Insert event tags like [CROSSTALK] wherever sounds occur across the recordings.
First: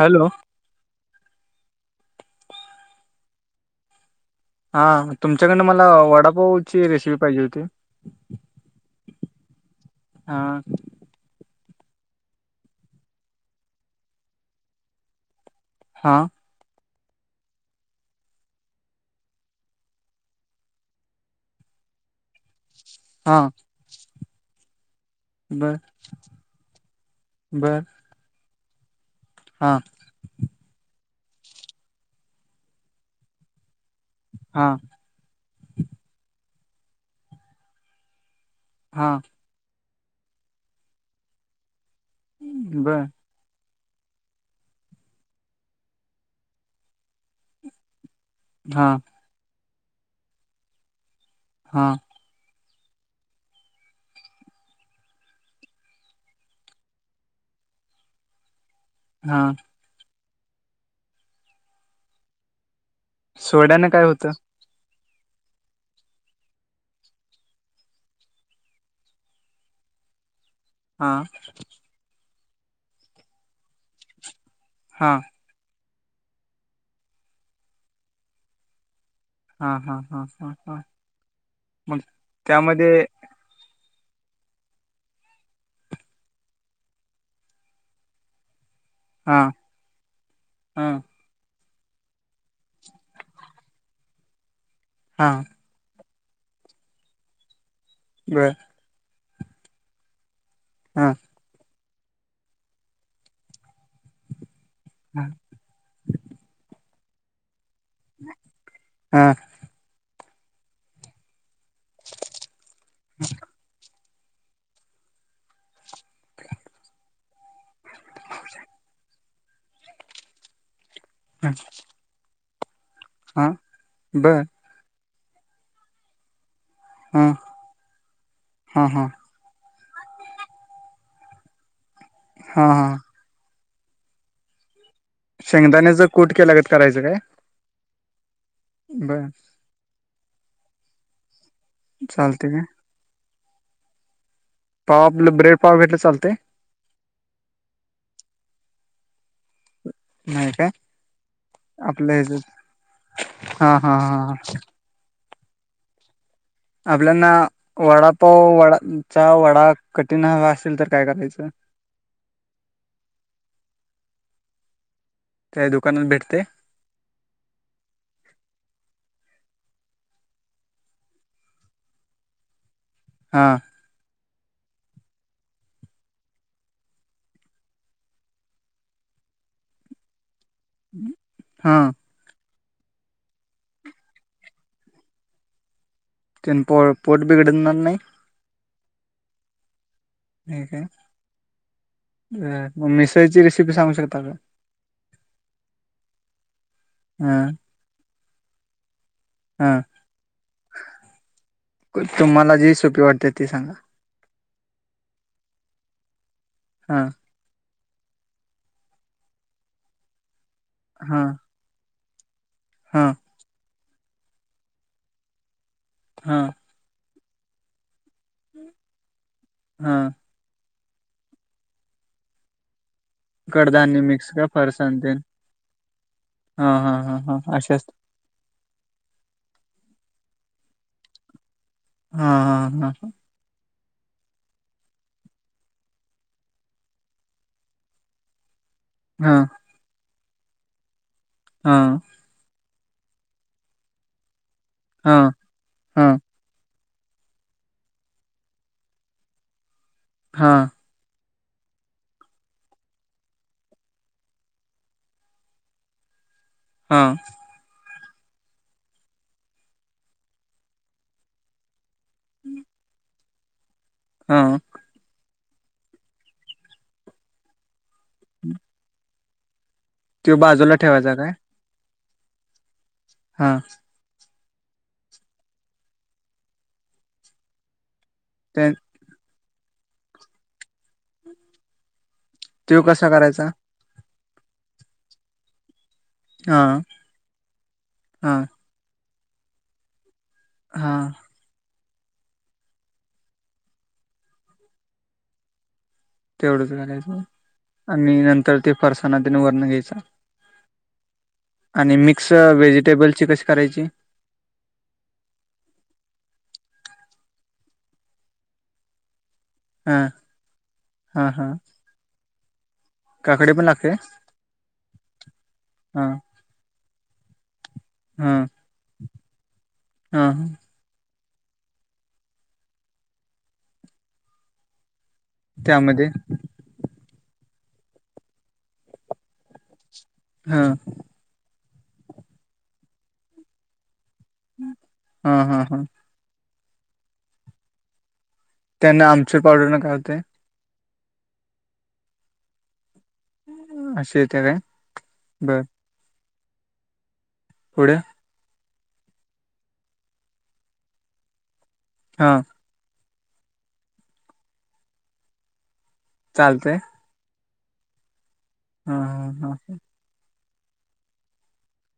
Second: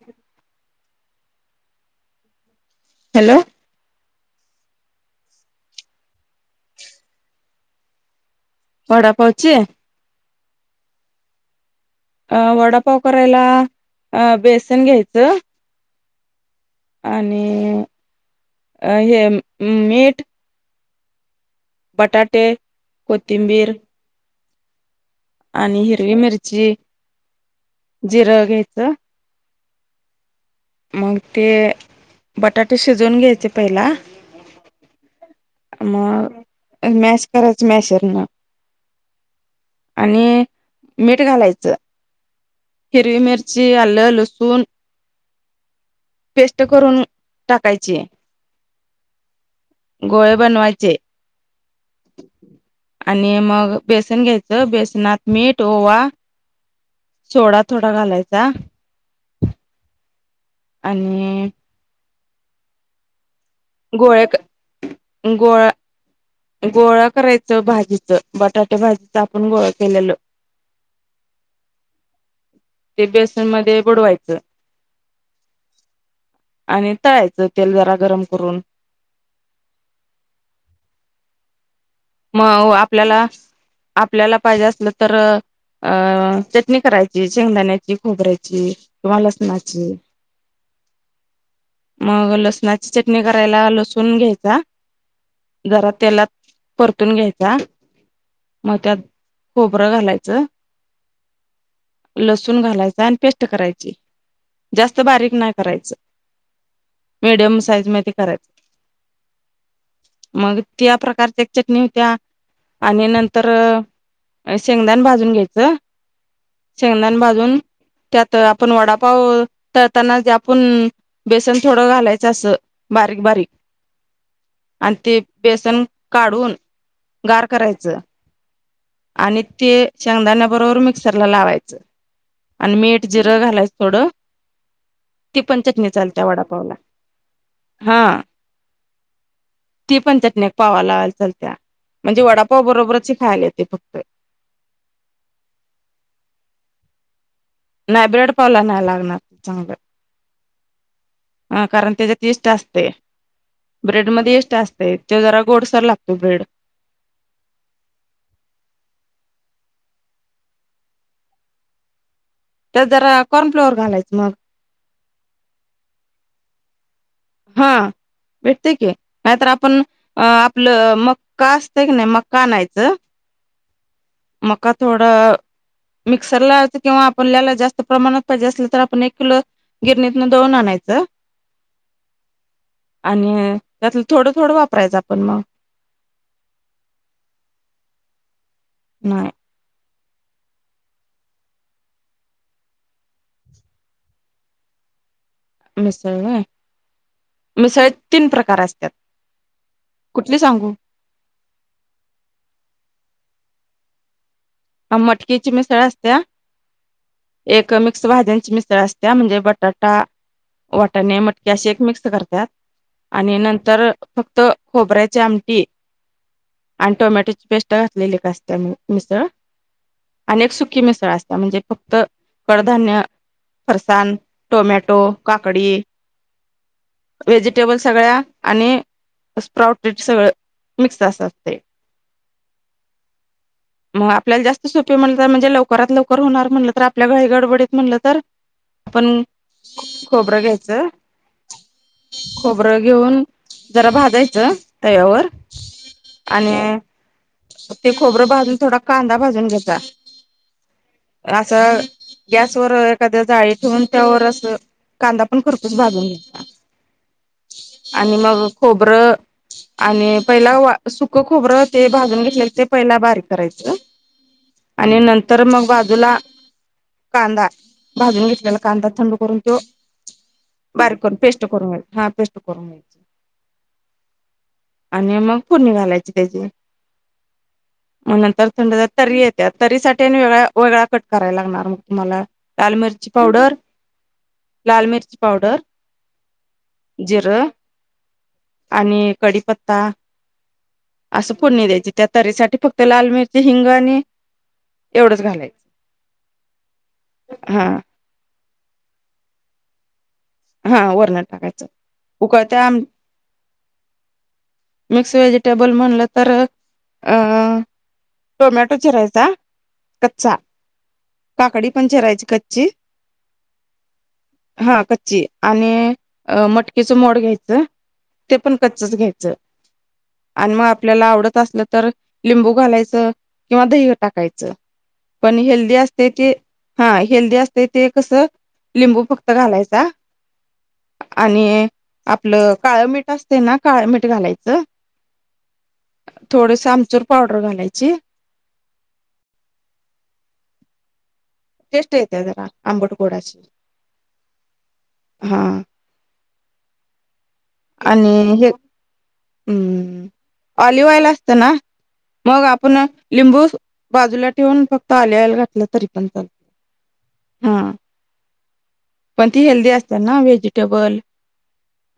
Hello hello हा तुमच्याकडन मला वडापाव ची रेसिपी पाहिजे होती पढा पाचे हा अ वडापा करायला अ बेसन घ्यायचं हा आणि अ हे मीठ बाटाटे हा कोथिमबीर बर आणि हिरवी मिरची बर जिरं घ्यायचं हा मग ते बटाटे शिजवून घ्यायचे पहिला हा मग मॅस खराच मॅसर ना हा आणि मीठ घालायचं बर हिरवी मिरची आलं लसण पेस्ट करून टाकायची हा गोळे बनवायचे हा आणि मग बेसन घ्यायचं बेसनात मीठ ओवा सोडा थोडा घालायचा हा आणि सोळ्याने काय गोळ्या होतं गोळा गोळा करायचं भाजीच बटाट्या भाजीच आपण गोळा केलेलं हा ते बेसन मध्ये बुडवायचं हां आणि तळायचं तेल जरा गरम करून हा हा हा हा हा मग मग त्यामध्ये आपल्याला आपल्याला पाहिजे असलं तर अं चटणी करायची शेंगदाण्याची खोबऱ्यायची कम्हाला हा सुनाची हा मग लसणाची चटणी करायला लसून घ्यायचा हा जरा त्याला परतून घ्यायचा बर मग त्यात खोबरं घालायचं हम लसूण घालायचा आणि पेस्ट करायची जास्त हा बारीक नाही करायचं मडियम साईज [INAUDIBLE] चटणी होत्या आणि नंतर अ शेंगदाान भाजून घ्यायचं, शेंगदान भाजून त्यात आपण वडापाव तळताना आपण बेसन थोडं घालायचं असं बारीक हा बारीक बर आणि ते बेसन काढून हा गार करायचं हा हा आणि ते शेंगदाण्या बरोबर मिक्सर ला लावायचं. हा आणि हा मीठ, जिरं घालायचं थोडं. ती पण चटणी शेंगदाण्याचं चालत्या, कूट केल्यागत वडापावला हा. बरं. ती पण चटण्या पावा लाय चालतेय म्हणजे चालते काय वडापाव बरोबरच ह खायला येते फक्त. पाव आपलं ब्रेड पाव घेतलं चालतय? नाही ब्रड पावला नाही लागणार चांगलं. नाही काय? हा कारण आपलं त्याच्यात ह इष्ट असते हा हा ब्रेड हा मध्ये इष्ट असते. ते जरा गोड सर लागतो बेड. आपल्याना वडापाव वडाचा वडा कठीण हवा असेल तर काय करायचं? तर जरा कॉर्न फ्लॉवर घालायचं मगं. त्या दुकानात भेटतय? हा भेटते की. नाहीतर आपण आपलं मक्का असतं की नाही? मक्का आणायचं हा. मक्का‌ थोडा मिक्सर ला किंवा आपण आपलला जास्त प्रमाणात पाहिजे असल तर, आपण एक किलो गिरणी न दळून आणायचं. हा आणि त्यातलं थोडं थोडं वापरायचं आपण मगं. तिन प पोट बिघडणार नाही? नाही. ठीक आहे. मगं मिसळचे रेसिपी सांगू शकता का? मिसळ होय. हा मिसळ तीन प्रकार असतात. हा कुठली सांगू तुम्हाला, जी सोपी वाटते. ते सांगा? मटकीची मिसळ असत्या. हा. एक मिक्स भाज्यांची मिसळ असत्या म्हणजे बटाटा, वाटाणे, हा मटके असे एक मिक्स करतात. हा आणि नंतर फक्त खोबऱ्याचे आमटी हा आणि टोमॅटो पेस्टा घातलेली असत्या मगं मिसळ. हा. आणि एक सुकी मिसळ असत्या. म्हणजे फक्त कडधान्य कडधान्य फरसान, मिक्स का फरसाण टोमॅटो, तेन काकडी हा हा हा हा असे व्हेजिटेबल असत सगळ्यां आणि स्प्राउट सगळं मिक्स असत ते. हा हा हा हा. मगं आपल्याला जास्त सोपे म्हणलं तर, म्हणजे लवकरात लवकर होणार म्हटलं तर आपल्या गही गडबडीत म्हणलं तर, आपण हा खोबरं घ्यायचं हा खोबर घेऊन जरा भाजायचं हा तवावर हा आणि ते खोबरं भाजून थोडा कांदा भाजून घेयचा हा. असं गॅसवर एखाद्या जाळी ठेवून त्यावर अस कांदा पण खरपूच भाजून घेत हा. आणि मग खोबरं आणि पहिला सुक खोबरं ते भाजून घेतलेल ते पहिल बारीक करायच हा आणि न तर मग बाजूला कांदा भाजून घेतलेला कांदा थंड करून तो त्यो बाजूला बारीक करून ठेवायचा काय पेस्ट करून तो हा पेस्ट करून घ्यायचा. हा. आणि मग फोडणी घालायची त्याची मग नंतर ते थंड तरी येत्यात तरीसाठी आणि वेगळा वेगळा कट करावा लागणार मग तुम्हाला. लाल त्यो कसा मिर्ची करायचा पावडर, लाल मिर्ची पावडर, हा जिरं हा आणि कडीपत्ता. हा असं फोडणी द्यायची त्या तरीसाठी फक्त लाल मिरची हिंग. आणि एवढंच घालायचं. तेवढंच घालायचं हा आणि नंतर ते फरसानान वरण घ्यायच. हा वरण टाकायचं आणि मिक्स उकळत्या आम व्हेजिटेबलची करायची? मिक्स व्हेजिटेबल म्हणलं तर अ अ टोमॅटो चिरायचा. हा कच्चा काकडी पण चिरायची कच्ची काकडी पण लागते? जी आणि हा मटकीचं मोड घ्यायचं. हा ते पण कच्चच घ्यायचं हा अन मग आपल्याला आवडत. असलं तर लिंबू घालायचं किंवा दहीला टाकायचं. पण हेल्दी त्यामध्ये असते ते हा हेल्दी असते ते कसं लिंबू फक्त घालायचा. हा आणि आपलं काळं मिठ असते ना काळ मिठ घालायच हा हा हा थोडस आमचूर पावडर घालायची. त्यांन आमचूर पावडर न काय होते? टेस्ट येत्या त्याला आंबट गोडाची असे येते काय हा. बर पुढे आणि हे अ हम ऑलिव्हऑइल असत ना. हा मग आपण ना लिंबू बाजूला ठेवून फक्त ऑलिव्ह ऑईल घातलं तरी पण चालत चालतेय. हा पण ती हा हेल्दी असतात ना व्हेजिटेबल.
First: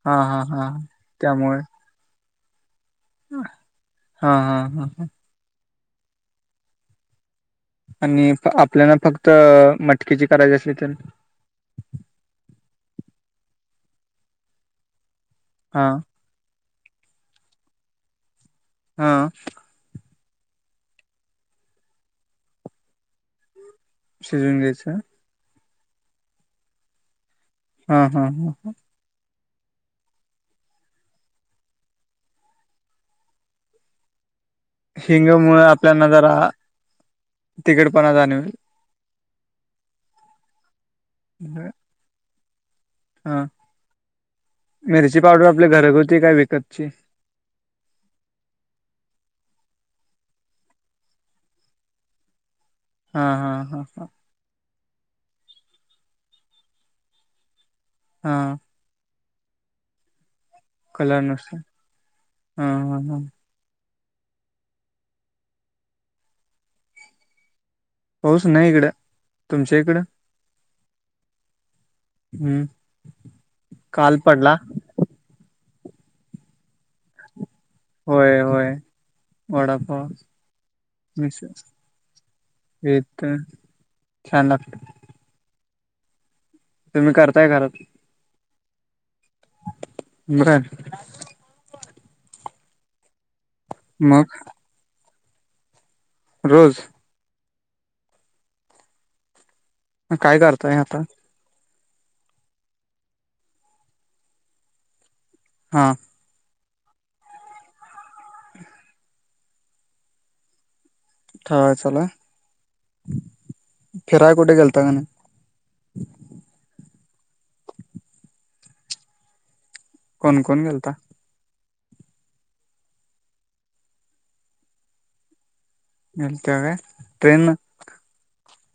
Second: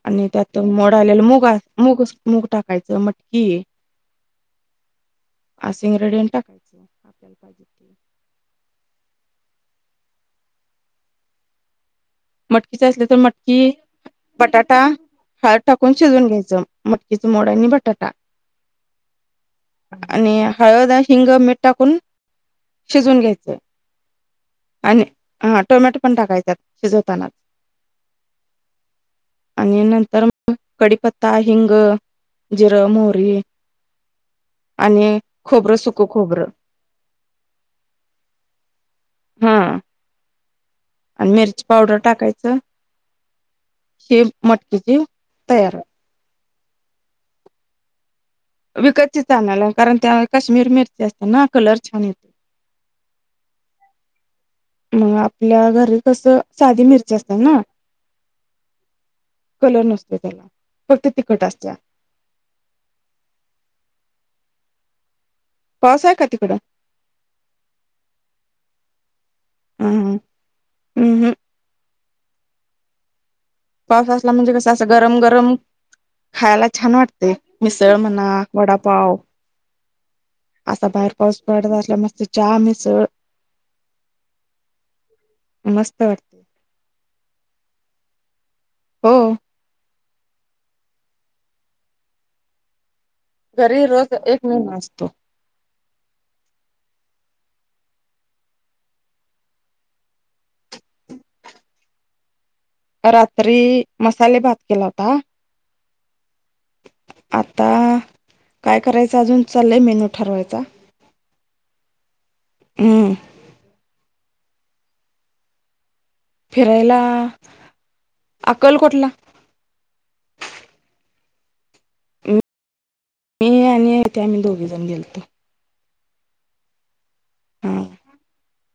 हा हा. तो हा मोड आलेलं मूग अ त्यामुळे मूगच मुग टाक. नाय तर हा मटकी घे हा हा ह आसिंग रंडीग टाक. आणि अ आपल्याला फक्त अ मटकेची करायची असली तर. मटकीचं असलं तर मटकी बटाटा हळद हा टाकून शिजवून घ्यायचं. मटकीच मोड आणि बटाटा. हा. आणि हळद हिंग मीठ टाकून शिजून घ्यायचंय. शिजवून घ्यायच. टोमॅटो पण टाकायचा शिजवतांना. ह ह. आणि नंतर कडीपत्ता, हिंग, जिर, मोहरी. आणि हिंग मूळ खोबरं सुकं आपल्यांना जरा खोबरं तिखटपणा जानवेल. हा. आणि मिरची पावडर टाकायचं. हा हे मटकीची मिरची पावडर आपली तयार घरगुती का विकत? चे [UNINTELLIGIBLE] विकतचीच आनाला कारण त्या काश्मीर मिरची असते ना कलर छान येतो हा हा हा ह मग आपल्या घरी कसं साधी मिरची असनार ना हा कलर नसतो त्याला फक्त कल तिखट नुसार असत हा ह ह पासाा कात कड होऊस नाही इकडं तुमच्या इकडं हम्म हम्म हम् हम्म पाऊस काल असला म्हणजे पडला कस असं गरम गरम खायला छान वाटते मिसळ म्हणा होय होय वडापाव वडापाव असा बाहेर पाऊस मिसळ पडत असला मस्त चहा मिसळ चछान लाख मस्त वाटते तुम्ही करताय खरात हो बर घरी रोज मग एक महिना असतो रोज ह काय करताय आता रात्री मसाले भात केला होता हा आता काय करायचं अजून चाललंय मेनू ठरवायचा हाय चला हम्म फिराय कुठे गेल ता फिरायला अक्कलकोटला कोण कोण गेलता मी आणि इथे आम्ही दोघी जण गेलतो हतेव ट्रेन हा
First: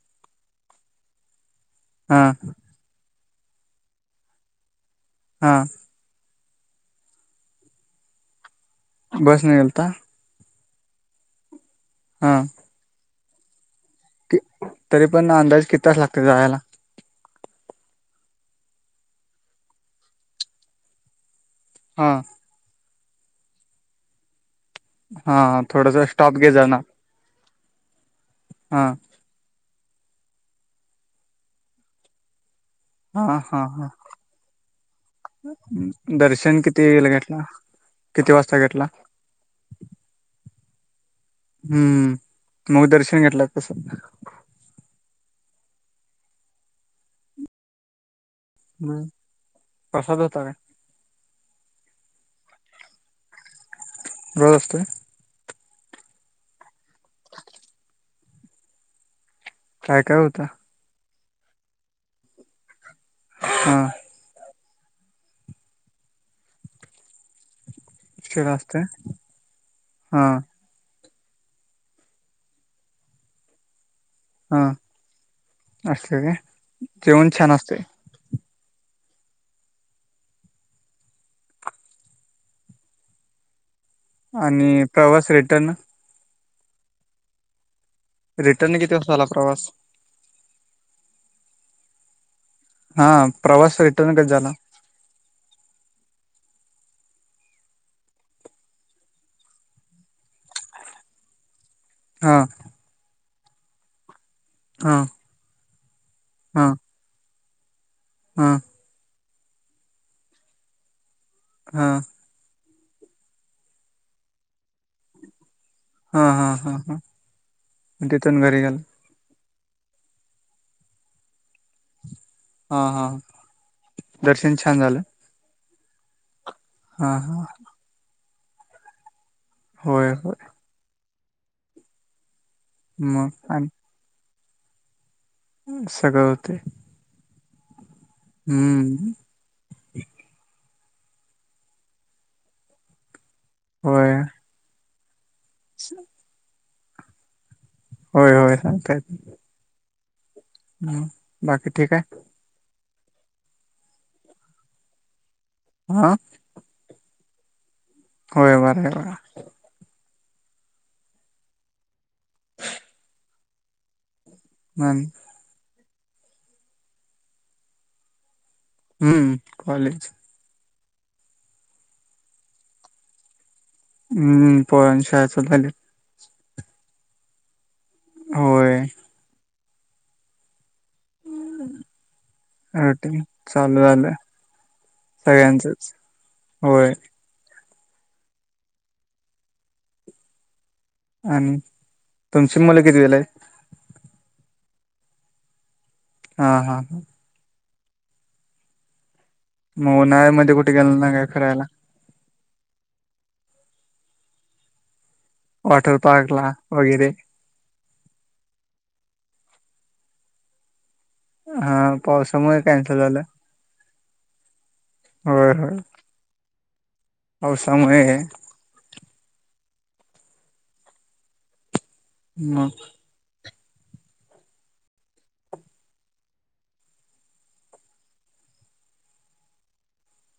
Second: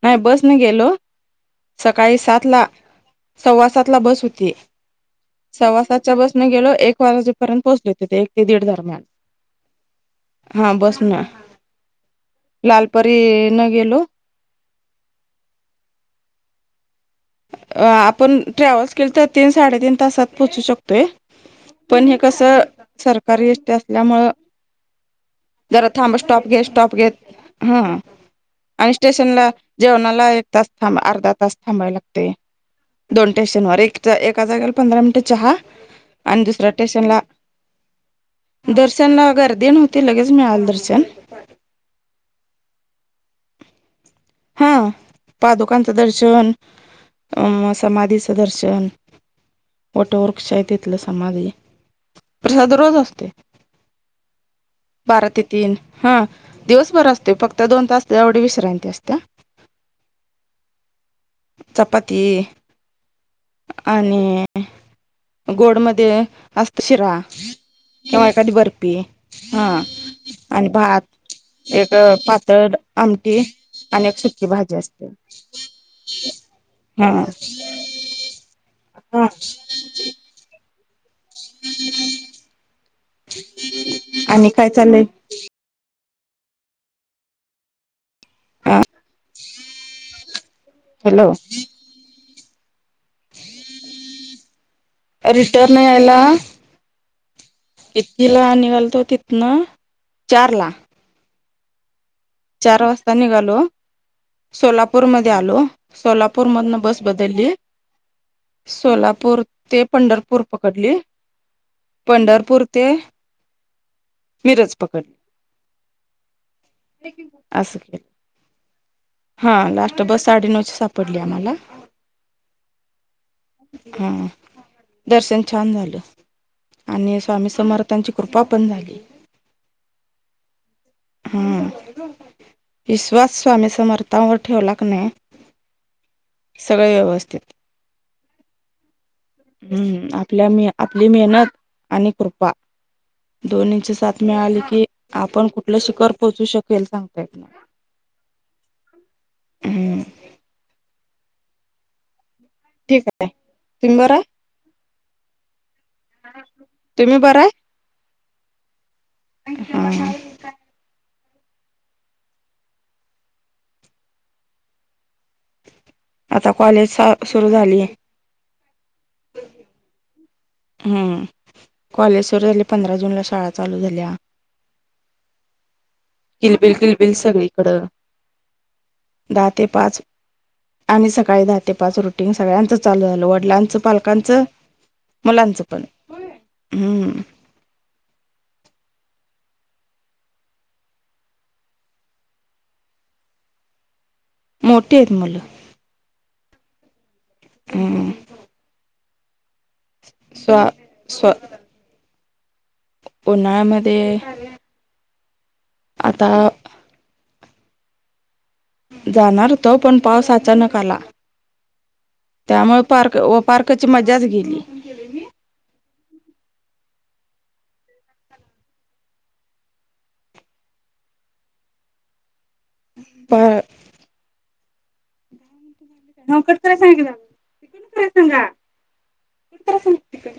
नाही बसने गेलो सकाळी हा सात ला स्वासातला बस होती हा सवासच्या बस गेलो एक वाजेपर्यंत पोचले हो एक तेीड बसन गलता हा बस ना लालपरी न गेलो तरी पण अंदाज कि तास लागत जायला अ आपण ट्रॅव्हल्स केले तर तीन साडेतीीन तासात पोहोचू शकतोय हा पण हे कसं सरकार यष्ट असल्यामुळं हा जरा थोडासा थांबा स्टॉप घे घेत जाणार स्टॉप घेत हा हा आणि स्टेशनला जेवणाला एक तास थांब अर्धा तास थांबायलाग ते दोन हा हा टेशन वर हा एक एका जागला पंधरा मिनिटे चहा आणि दर्शन दुसऱ्या किती वेळेला स्टेशनला घेतला किती वाजता घेतला दर्शनला गर्दी नव्हती लगेच मिळाल दर्शन अ हा पादुकांचं दर्शन अ समाधी सदर्शन मग प्रसाद होता काय वटवर्कशा आहे तथलं समाधी प्रसाद रोज असते रोज असतोय बारा ते तीन हा दिवसभर असतोय फक्त दोन तास तेवढ विश्रांती असते काय काय होत चपाती हा आणि गोड म असत शिरा किव्हा एखादी शिरा असतोय बर्फी हा हा आणि, भात एक पातळ आमटी, अनेक सुिककी हा भाजी असते. असतय काय हा, जेवण छान असतय [UNINTELLIGIBLE] ह [UNINTELLIGIBLE] आणि काय चालेय? प्रवास रिटर्न अ रिटर्न किती वाजता झाला प्रवास हॅलो [UNINTELLIGIBLE] हा प्रवास रिटर्न कधी झाला, रिटर्न इतकी ला निघालतो तिथन चार ला, हा चार वाजता निघालो हा सोलापूरमध्येध्ये आलो, सोलापूर हा हा मधून बस बदलली हा सोलापूर, ते पंढरपूर पकडली पंढरपूर ते मिरज पकडली. हा हा हा हा असं केलं तिथंऊन घरी गेला, हा लास्ट बस साडेनऊश सापडली आम्हाला, हा हा [UNINTELLIGIBLE] हा दर्शन छान झालं दर्शन छान झालं. हा आणि हा स्वामी समर्थांची कृपा पण झाली, होय होय. हम विश्वास मग स्वामी आणि समर्थांवर ठेवला क नाही. सगळं होते [UNINTELLIGIBLE] सगळे व्यवस्थित. हम्म हम्म आपल्या म आपली मेहनत आणि कृपा, दोन्हीची होय साथ मिळाली, की आपण कुठलं शिखर पोहोचू शकेल सांगतायत ना. हो हो सांगता येत नाही, हम्म ह बाकी ठीक आहे. ठीक आहे तुम्ही बरं, हा त्रे होय बर, हम म आणि काय, आता कॉलेज सुरु झालीय, हम्म कॉलेज, हम्म कॉलेज सुरु झाले पंधरा जून ला शाळा, चालू झाल्या हम्म पोरांची शाळा चालू झाली. किलबिल किलबिल सगळीकडं, होय. दहा ते पाच, आम्ही सकाळी दहा ते पाच रुटीन सगळ्यांचं चालू रुटीन झालो, वडिलांचं चालू झालं पालकांचं मुलांचं पण सगळ्यांचच होय. हम्म आणि तुमची मुलं किती गेले, मोठे आहेतेत मुलं, हा हा हा हम्, मग उन्हाळमध्येध्ये कुठे गेल ना काय फिरायला! उन्हाळा मध्येध्ये, वॉटर पार्क ला वगैरे, जाणार त पण पाऊस अचानक आला. हा पावसामुळे त्यामुळे कॅन्सल पार्क झालं पार्काची मजाच गेली, होय होय पावसा मुळे, म, बर नकत सांग त कोण कय सांगा कोणत सांगा तिकडे